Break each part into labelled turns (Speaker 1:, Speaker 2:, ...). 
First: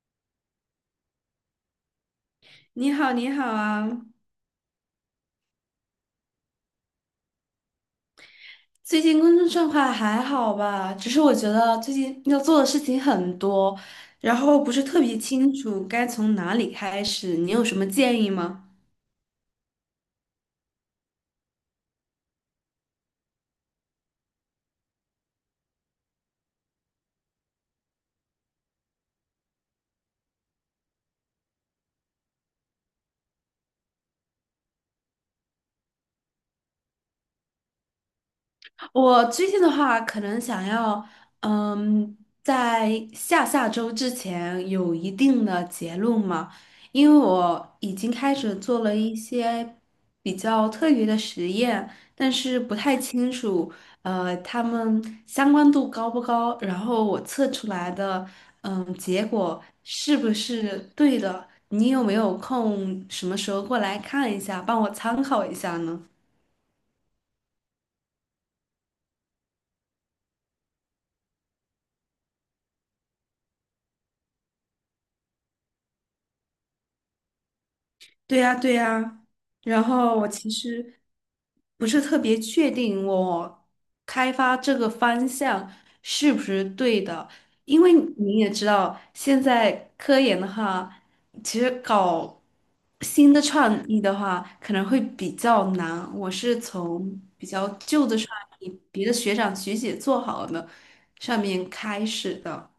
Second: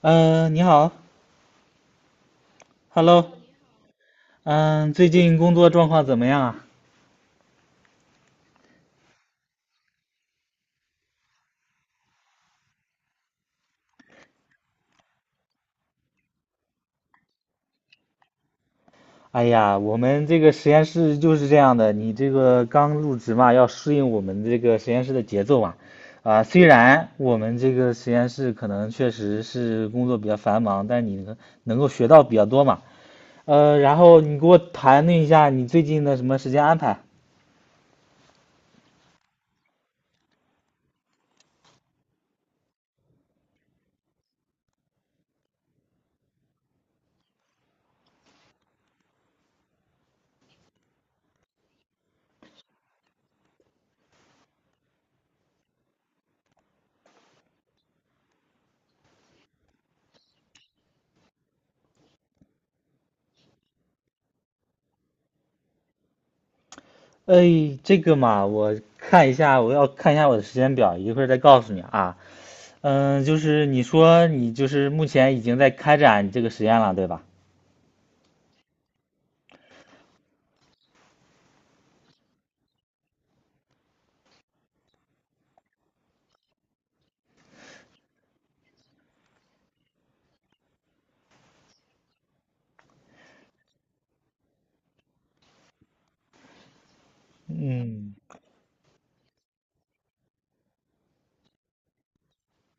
Speaker 1: 嗯，你好
Speaker 2: 你好，你
Speaker 1: ，Hello，
Speaker 2: 好啊！
Speaker 1: 嗯，最近工作状况怎么样啊？
Speaker 2: 最近工作状况还好吧？只是我觉得最近要做的事情很多，然后不是特别清楚该从哪里开始，你有什么建议吗？
Speaker 1: 哎呀，我们这个实验室就是这样的，你这个刚入职嘛，要适应我们这个实验室的节奏嘛。啊，虽然我们这个实验室可能确实是工作比较繁忙，但你能够学到比较多嘛。然后你给我谈论一下你最近的什么时间安排？
Speaker 2: 我最近的话，可能想要，嗯，在下下周之前有一定的结论嘛，因为我已经开始做了一些比较特别的实验，但是不太清楚，它们相关度高不高，然后我测出来的，结果是不是对的？你有没有空，什么时候过来看一下，帮我参考一下呢？
Speaker 1: 哎，这个嘛，我看一下，我要看一下我的时间表，一会儿再告诉你啊。嗯，就是你说你就是目前已经在开展这个实验了，对吧？
Speaker 2: 对呀，对呀。然后我其实不是特别确定我开发这个方向是不是对的，因为你也知道，现在科研的话，其实搞新的创意的话可能会比较难。我是从比较旧
Speaker 1: 嗯，
Speaker 2: 的创意，别的学长学姐做好的上面开始的。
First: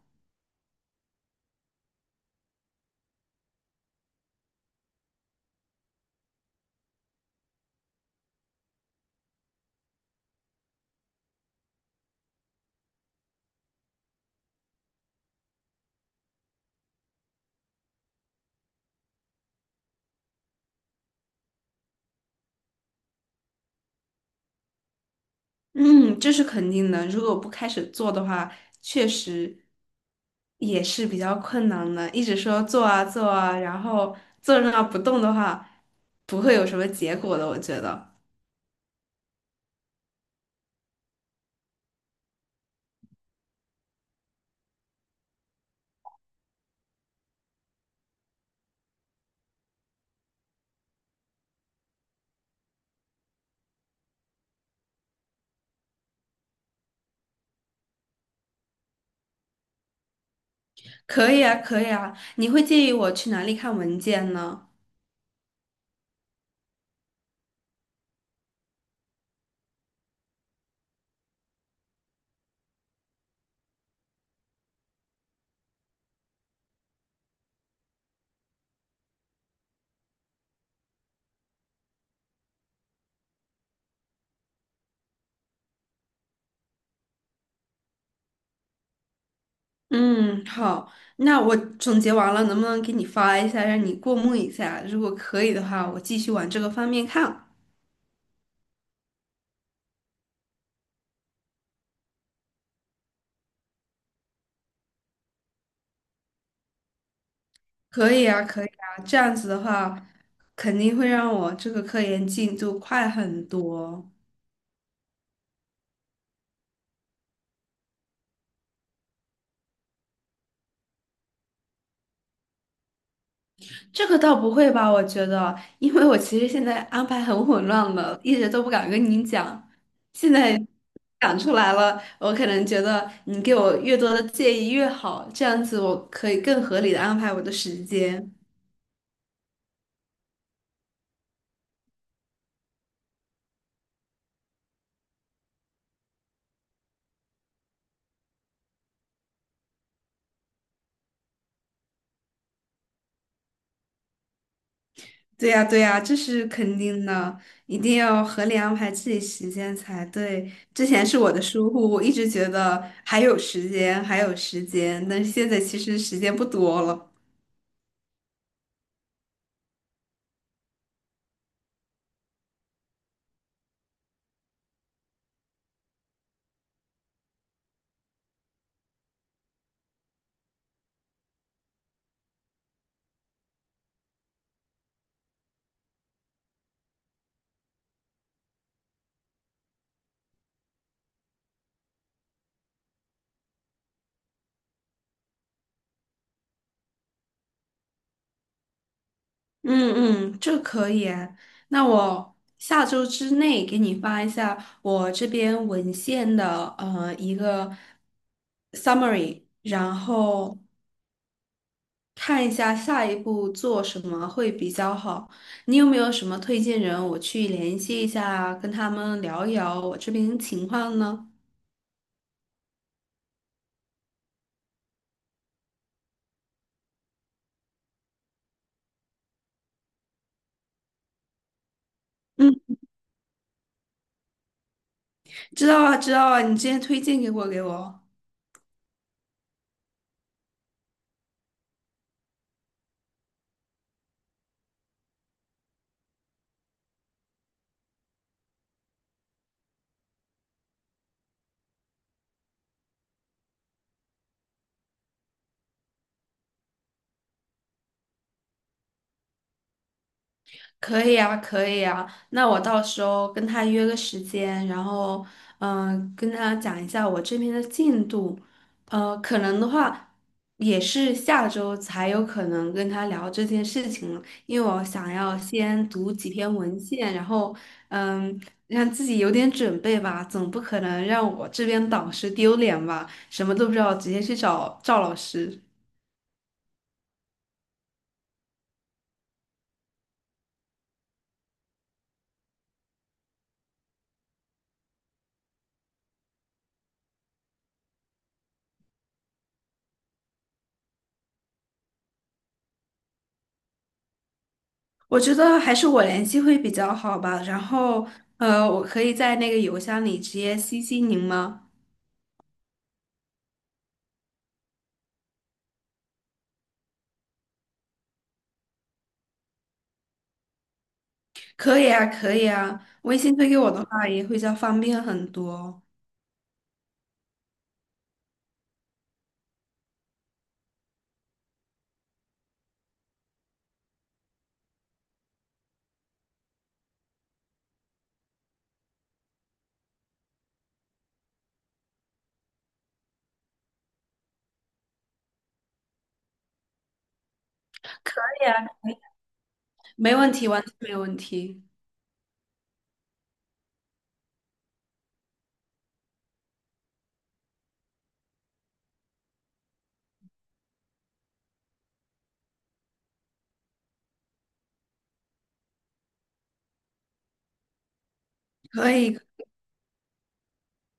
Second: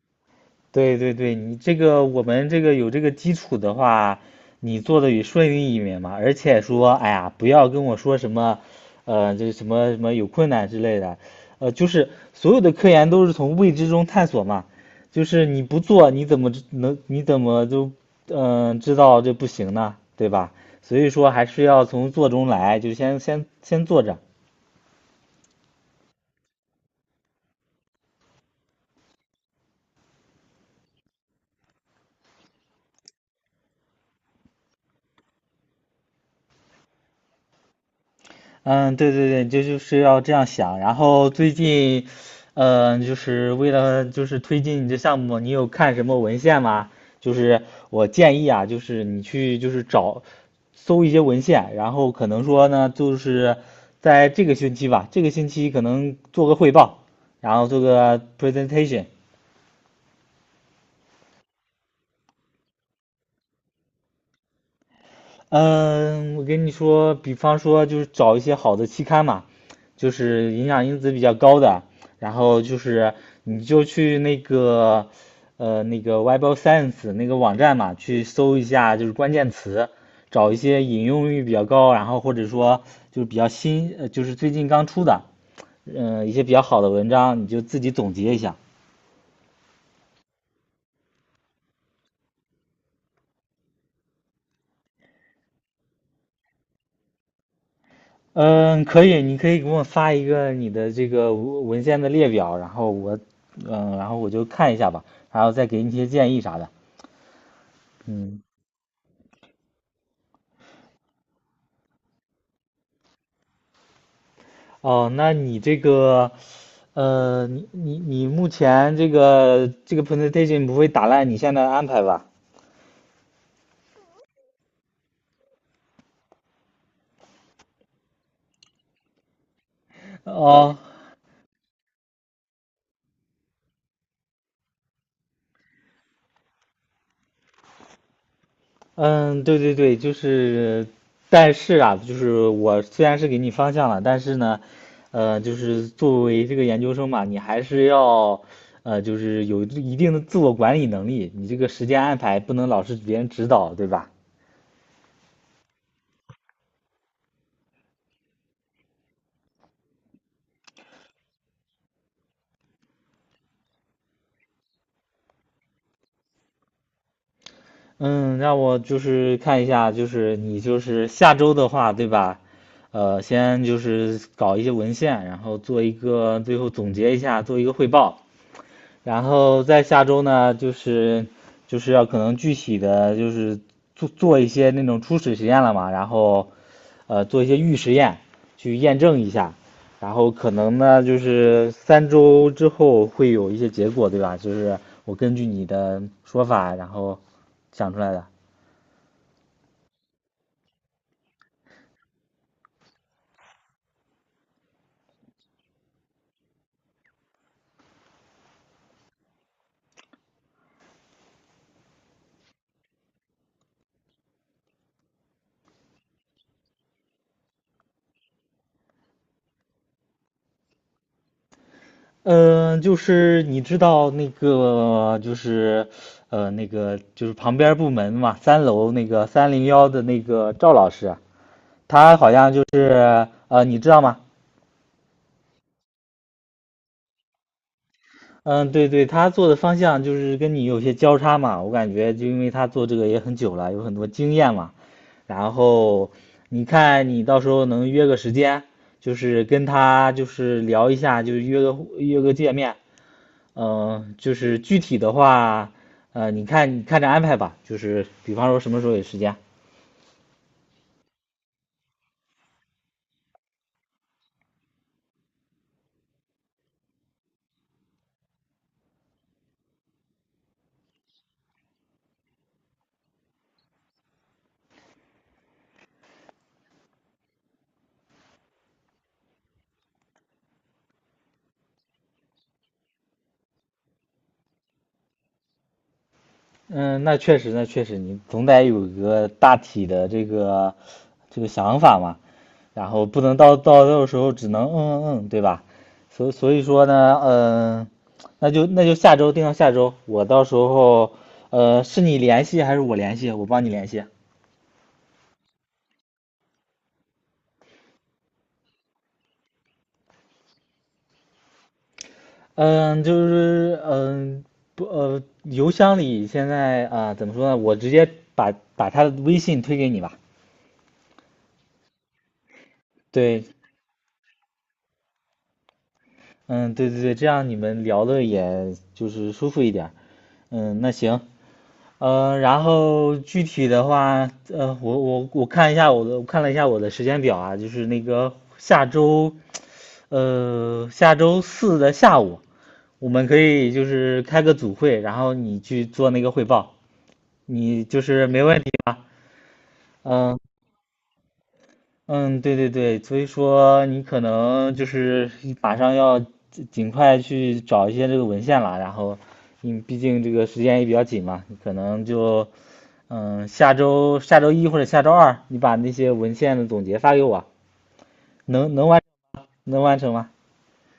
Speaker 1: 对对对，你这个我们这个有这个基础的话，你做的也顺利一点嘛。而且说，哎呀，不要跟我说什么，这什么什么有困难之类的，就是所有的科研都是从未知中探索嘛。就是你不做，你怎么就知道这不行呢？对吧？所以说还是要从做中来，就先做着。
Speaker 2: 嗯，这是肯定的。如果不开始做的话，确实也是比较困难的。一直说做啊做啊，然后坐在那不动的话，不会有什么结果的。我觉得
Speaker 1: 嗯，对对对，这就是要这样想。然后最近，就是为了推进你这项目，你有看什么文献吗？就是我建议啊，就是你去就是搜一些文献，然后可能说呢，就是在这个星期吧，这个星期可能做个汇报，然后做个 presentation。
Speaker 2: 可以啊，可以啊。你会建议我去哪里看文件呢？
Speaker 1: 嗯，我跟你说，比方说就是找一些好的期刊嘛，就是影响因子比较高的，然后就是你就去那个 Web of Science 那个网站嘛，去搜一下就是关键词，找一些引用率比较高，然后或者说就是比较新，就是最近刚出的，一些比较好的文章，你就自己总结一下。
Speaker 2: 嗯，好，那我总结完了，能不能给你发一下，让你过目一下？如果可以的话，我继续往这个方面看。
Speaker 1: 嗯，可以，你可以给我发一个你的这个文献的列表，然后我，嗯，然后我就看一下吧，然后再给你一些建议啥的。
Speaker 2: 可以
Speaker 1: 嗯，
Speaker 2: 啊，可以啊，这样子的话，肯定会让我这个科研进度快很多。
Speaker 1: 哦，那你这个，你目前这个 presentation 不会打烂你现在的安排吧？
Speaker 2: 这个倒不会吧，我觉得，因为我其实现在安排很混乱了，一直都不敢跟你讲。现在
Speaker 1: 哦，
Speaker 2: 讲出来了，我可能觉得你给我越多的建议越好，这样子我可以更合理的安排我的时间。
Speaker 1: 嗯，对对对，就是，但是啊，就是我虽然是给你方向了，但是呢，就是作为这个研究生嘛，你还是要，就是有一定的自我管理能力，你这个时间安排不能老是别人指导，对吧？
Speaker 2: 对呀，对呀，这是肯定的，一定要合理安排自己时间才对。之前是我的疏忽，我一直觉得还有时间，还有时间，但是现在其实时间不多了。
Speaker 1: 嗯，让我就是看一下，就是你就是下周的话，对吧？先就是搞一些文献，然后做一个最后总结一下，做一个汇报。然后在下周呢，就是就是要可能具体的就是做一些那种初始实验了嘛，然后做一些预实验去验证一下，然后可能呢就是三周之后会有一些结果，对吧？就是我根据你的说法，然后想出来的。
Speaker 2: 嗯嗯，这可以啊。那我下周之内给你发一下我这边文献的一个 summary,然后看一下下一步做什么会比较好。你有没有什么推荐人，我去联系一下，跟他们聊一聊我这边情况呢？
Speaker 1: 嗯，就是你知道那个就是旁边部门嘛，三楼那个三零幺的那个赵老师。他好像
Speaker 2: 嗯，
Speaker 1: 就是你知道吗？
Speaker 2: 知道啊，知道啊，你之前推荐给我。
Speaker 1: 嗯，对对，他做的方向就是跟你有些交叉嘛，我感觉就因为他做这个也很久了，有很多经验嘛。然后你看你到时候能约个时间，就是跟他就是聊一下，就是约个见面。嗯，就是具体的话，你看着安排吧，就是比方说什么时候有时间。
Speaker 2: 可以啊，可以啊。那我到时候跟他约个时间，然后跟他讲一下我这边的进度。可能的话也是下周才有可能跟他聊这件事情了，因为我想要先读几篇文献，然后嗯、让自己有点准备吧，总不可能让我这边导师丢脸吧，什么都不知道直接去找赵老师。
Speaker 1: 嗯，那确实，那确实，你总得有一个大体的这个想法嘛，然后不能到时候只能嗯嗯嗯，对吧？所以说呢，那就下周定到下周，我到时候是你联系还是我联系？我帮你联系。
Speaker 2: 我觉得还是我联系会比较好吧。然后，我可以在那个邮箱里直接 CC 您吗？
Speaker 1: 嗯，就是嗯不呃，邮箱里现在啊、怎么说呢？我直接把他的微信推给你吧。
Speaker 2: 可以啊，可以啊。微信
Speaker 1: 对，
Speaker 2: 推给我的话也会比较方便很多。
Speaker 1: 嗯，对对对，这样你们聊的也就是舒服一点儿。嗯，那行，然后具体的话，我看一下我的，我看了一下我的时间表啊，就是那个下周，下周四的下午，我们可以就是开个组会，然后你去做那个汇报，你就
Speaker 2: 可
Speaker 1: 是没
Speaker 2: 以啊，
Speaker 1: 问题吧？
Speaker 2: 没问
Speaker 1: 嗯、
Speaker 2: 题，完全没问题。
Speaker 1: 嗯，对对对，所以说你可能就是马上要尽快去找一些这个文献了，然后你毕竟这个时间也比较紧嘛，你可能就下周一或者下周二，你把那些文献的总结发给我，能能
Speaker 2: 可
Speaker 1: 完
Speaker 2: 以，
Speaker 1: 能完成吗？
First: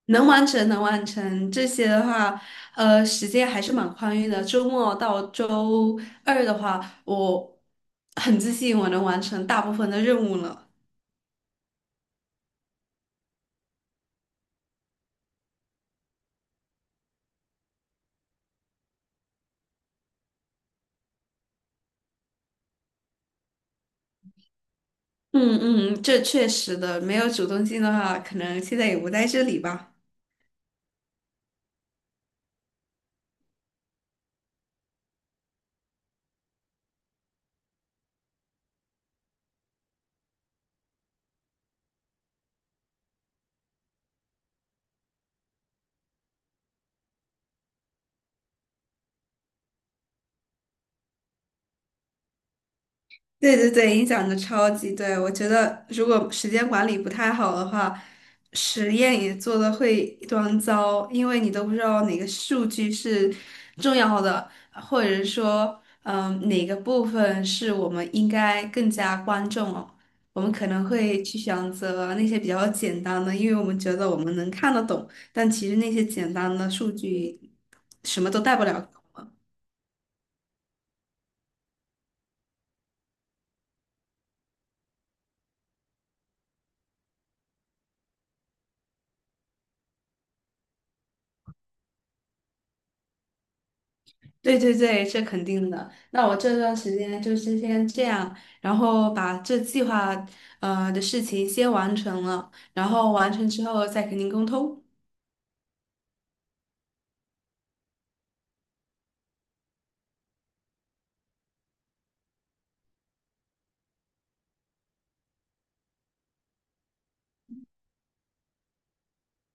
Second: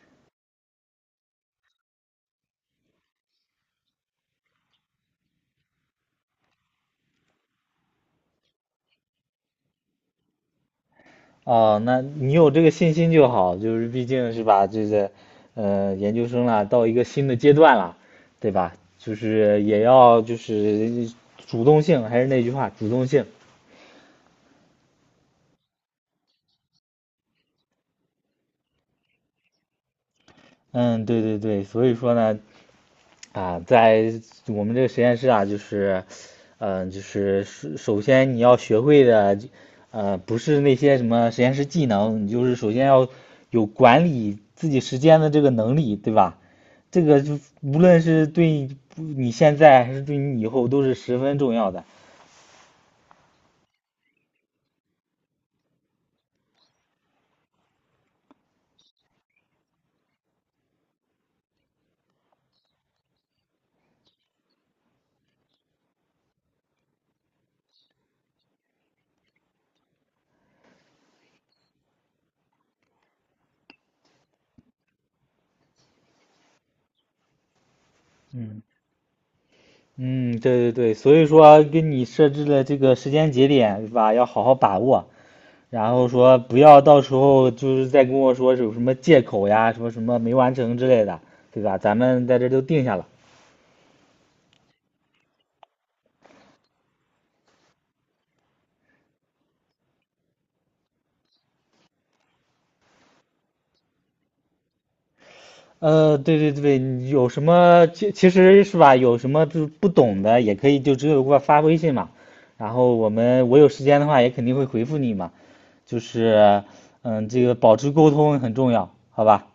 Speaker 2: 能完成，能完成。这些的话，时间还是蛮宽裕的。周末到周二的话，我很自信我能完成大部分的任务了。
Speaker 1: 哦，那你有这个信心就好，就是毕竟是吧，这个研究生了，到一个新的阶段了，对吧？就是也要就是主动性，还是那句话，主动性。
Speaker 2: 嗯嗯，这确实的，没有主动性的话，可能现在也不在这里吧。
Speaker 1: 嗯，对对对，所以说呢，啊，在我们这个实验室啊，就是，就是首先你要学会的，不是那些什么实验室技能，你就是首先要有管理自己时间的这个能力，对吧？这个就无论是对你现在还是对你以后都是十分重要的。
Speaker 2: 对对对，影响的超级对。我觉得如果时间管理不太好的话，实验也做的会一团糟，因为你都不知道哪个数据是重要的，或者说，哪个部分是我们应该更加关注哦。我们可能会去选择那些比较简单的，因为我们觉得我们能看得懂，但其实那些简单的数据什么都带
Speaker 1: 嗯
Speaker 2: 不了。
Speaker 1: 嗯，对对对，所以说跟你设置的这个时间节点，对吧？要好好把握。然后说不要到时候就是再跟我说有什么借口呀，说什么没完成之类的，对吧？咱们在这都定下了。
Speaker 2: 对对对，这肯定的。那我这段时间就是先这样，然后把这计划的事情先完成了，然后完成之后再跟您沟通。
Speaker 1: 对对对，有什么其实是吧，有什么就是不懂的也可以就直接给我发微信嘛，然后我有时间的话也肯定会回复你嘛，就是嗯，这个保持沟通很重要，好吧？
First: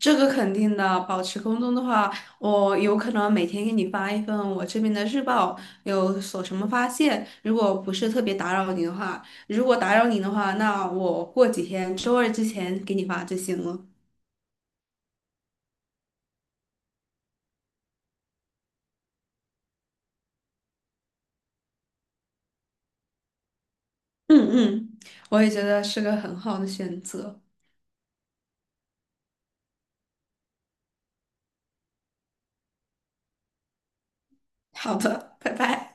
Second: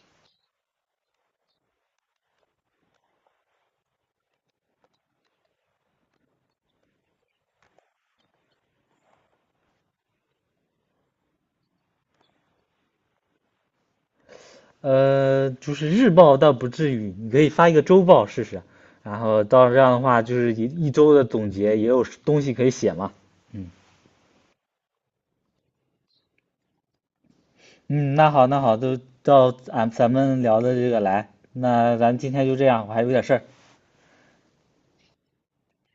Speaker 2: 这个肯定的，保持沟通的话，我有可能每天给你发一份我这边的日报，有所什么发现。如果不是特别打扰你的话，如果打扰你的话，那我过几天周二之前给你发就行了。
Speaker 1: 就是日报倒不至于，你可以发一个周报试试，然后到这样的话，就是一周的总结也有东西可以写嘛。嗯
Speaker 2: 嗯嗯，我也觉得是个很好的选择。
Speaker 1: 嗯，那好那好，都到咱们聊的这个来，那咱今天就这样，我还有点事儿。
Speaker 2: 好的，拜拜。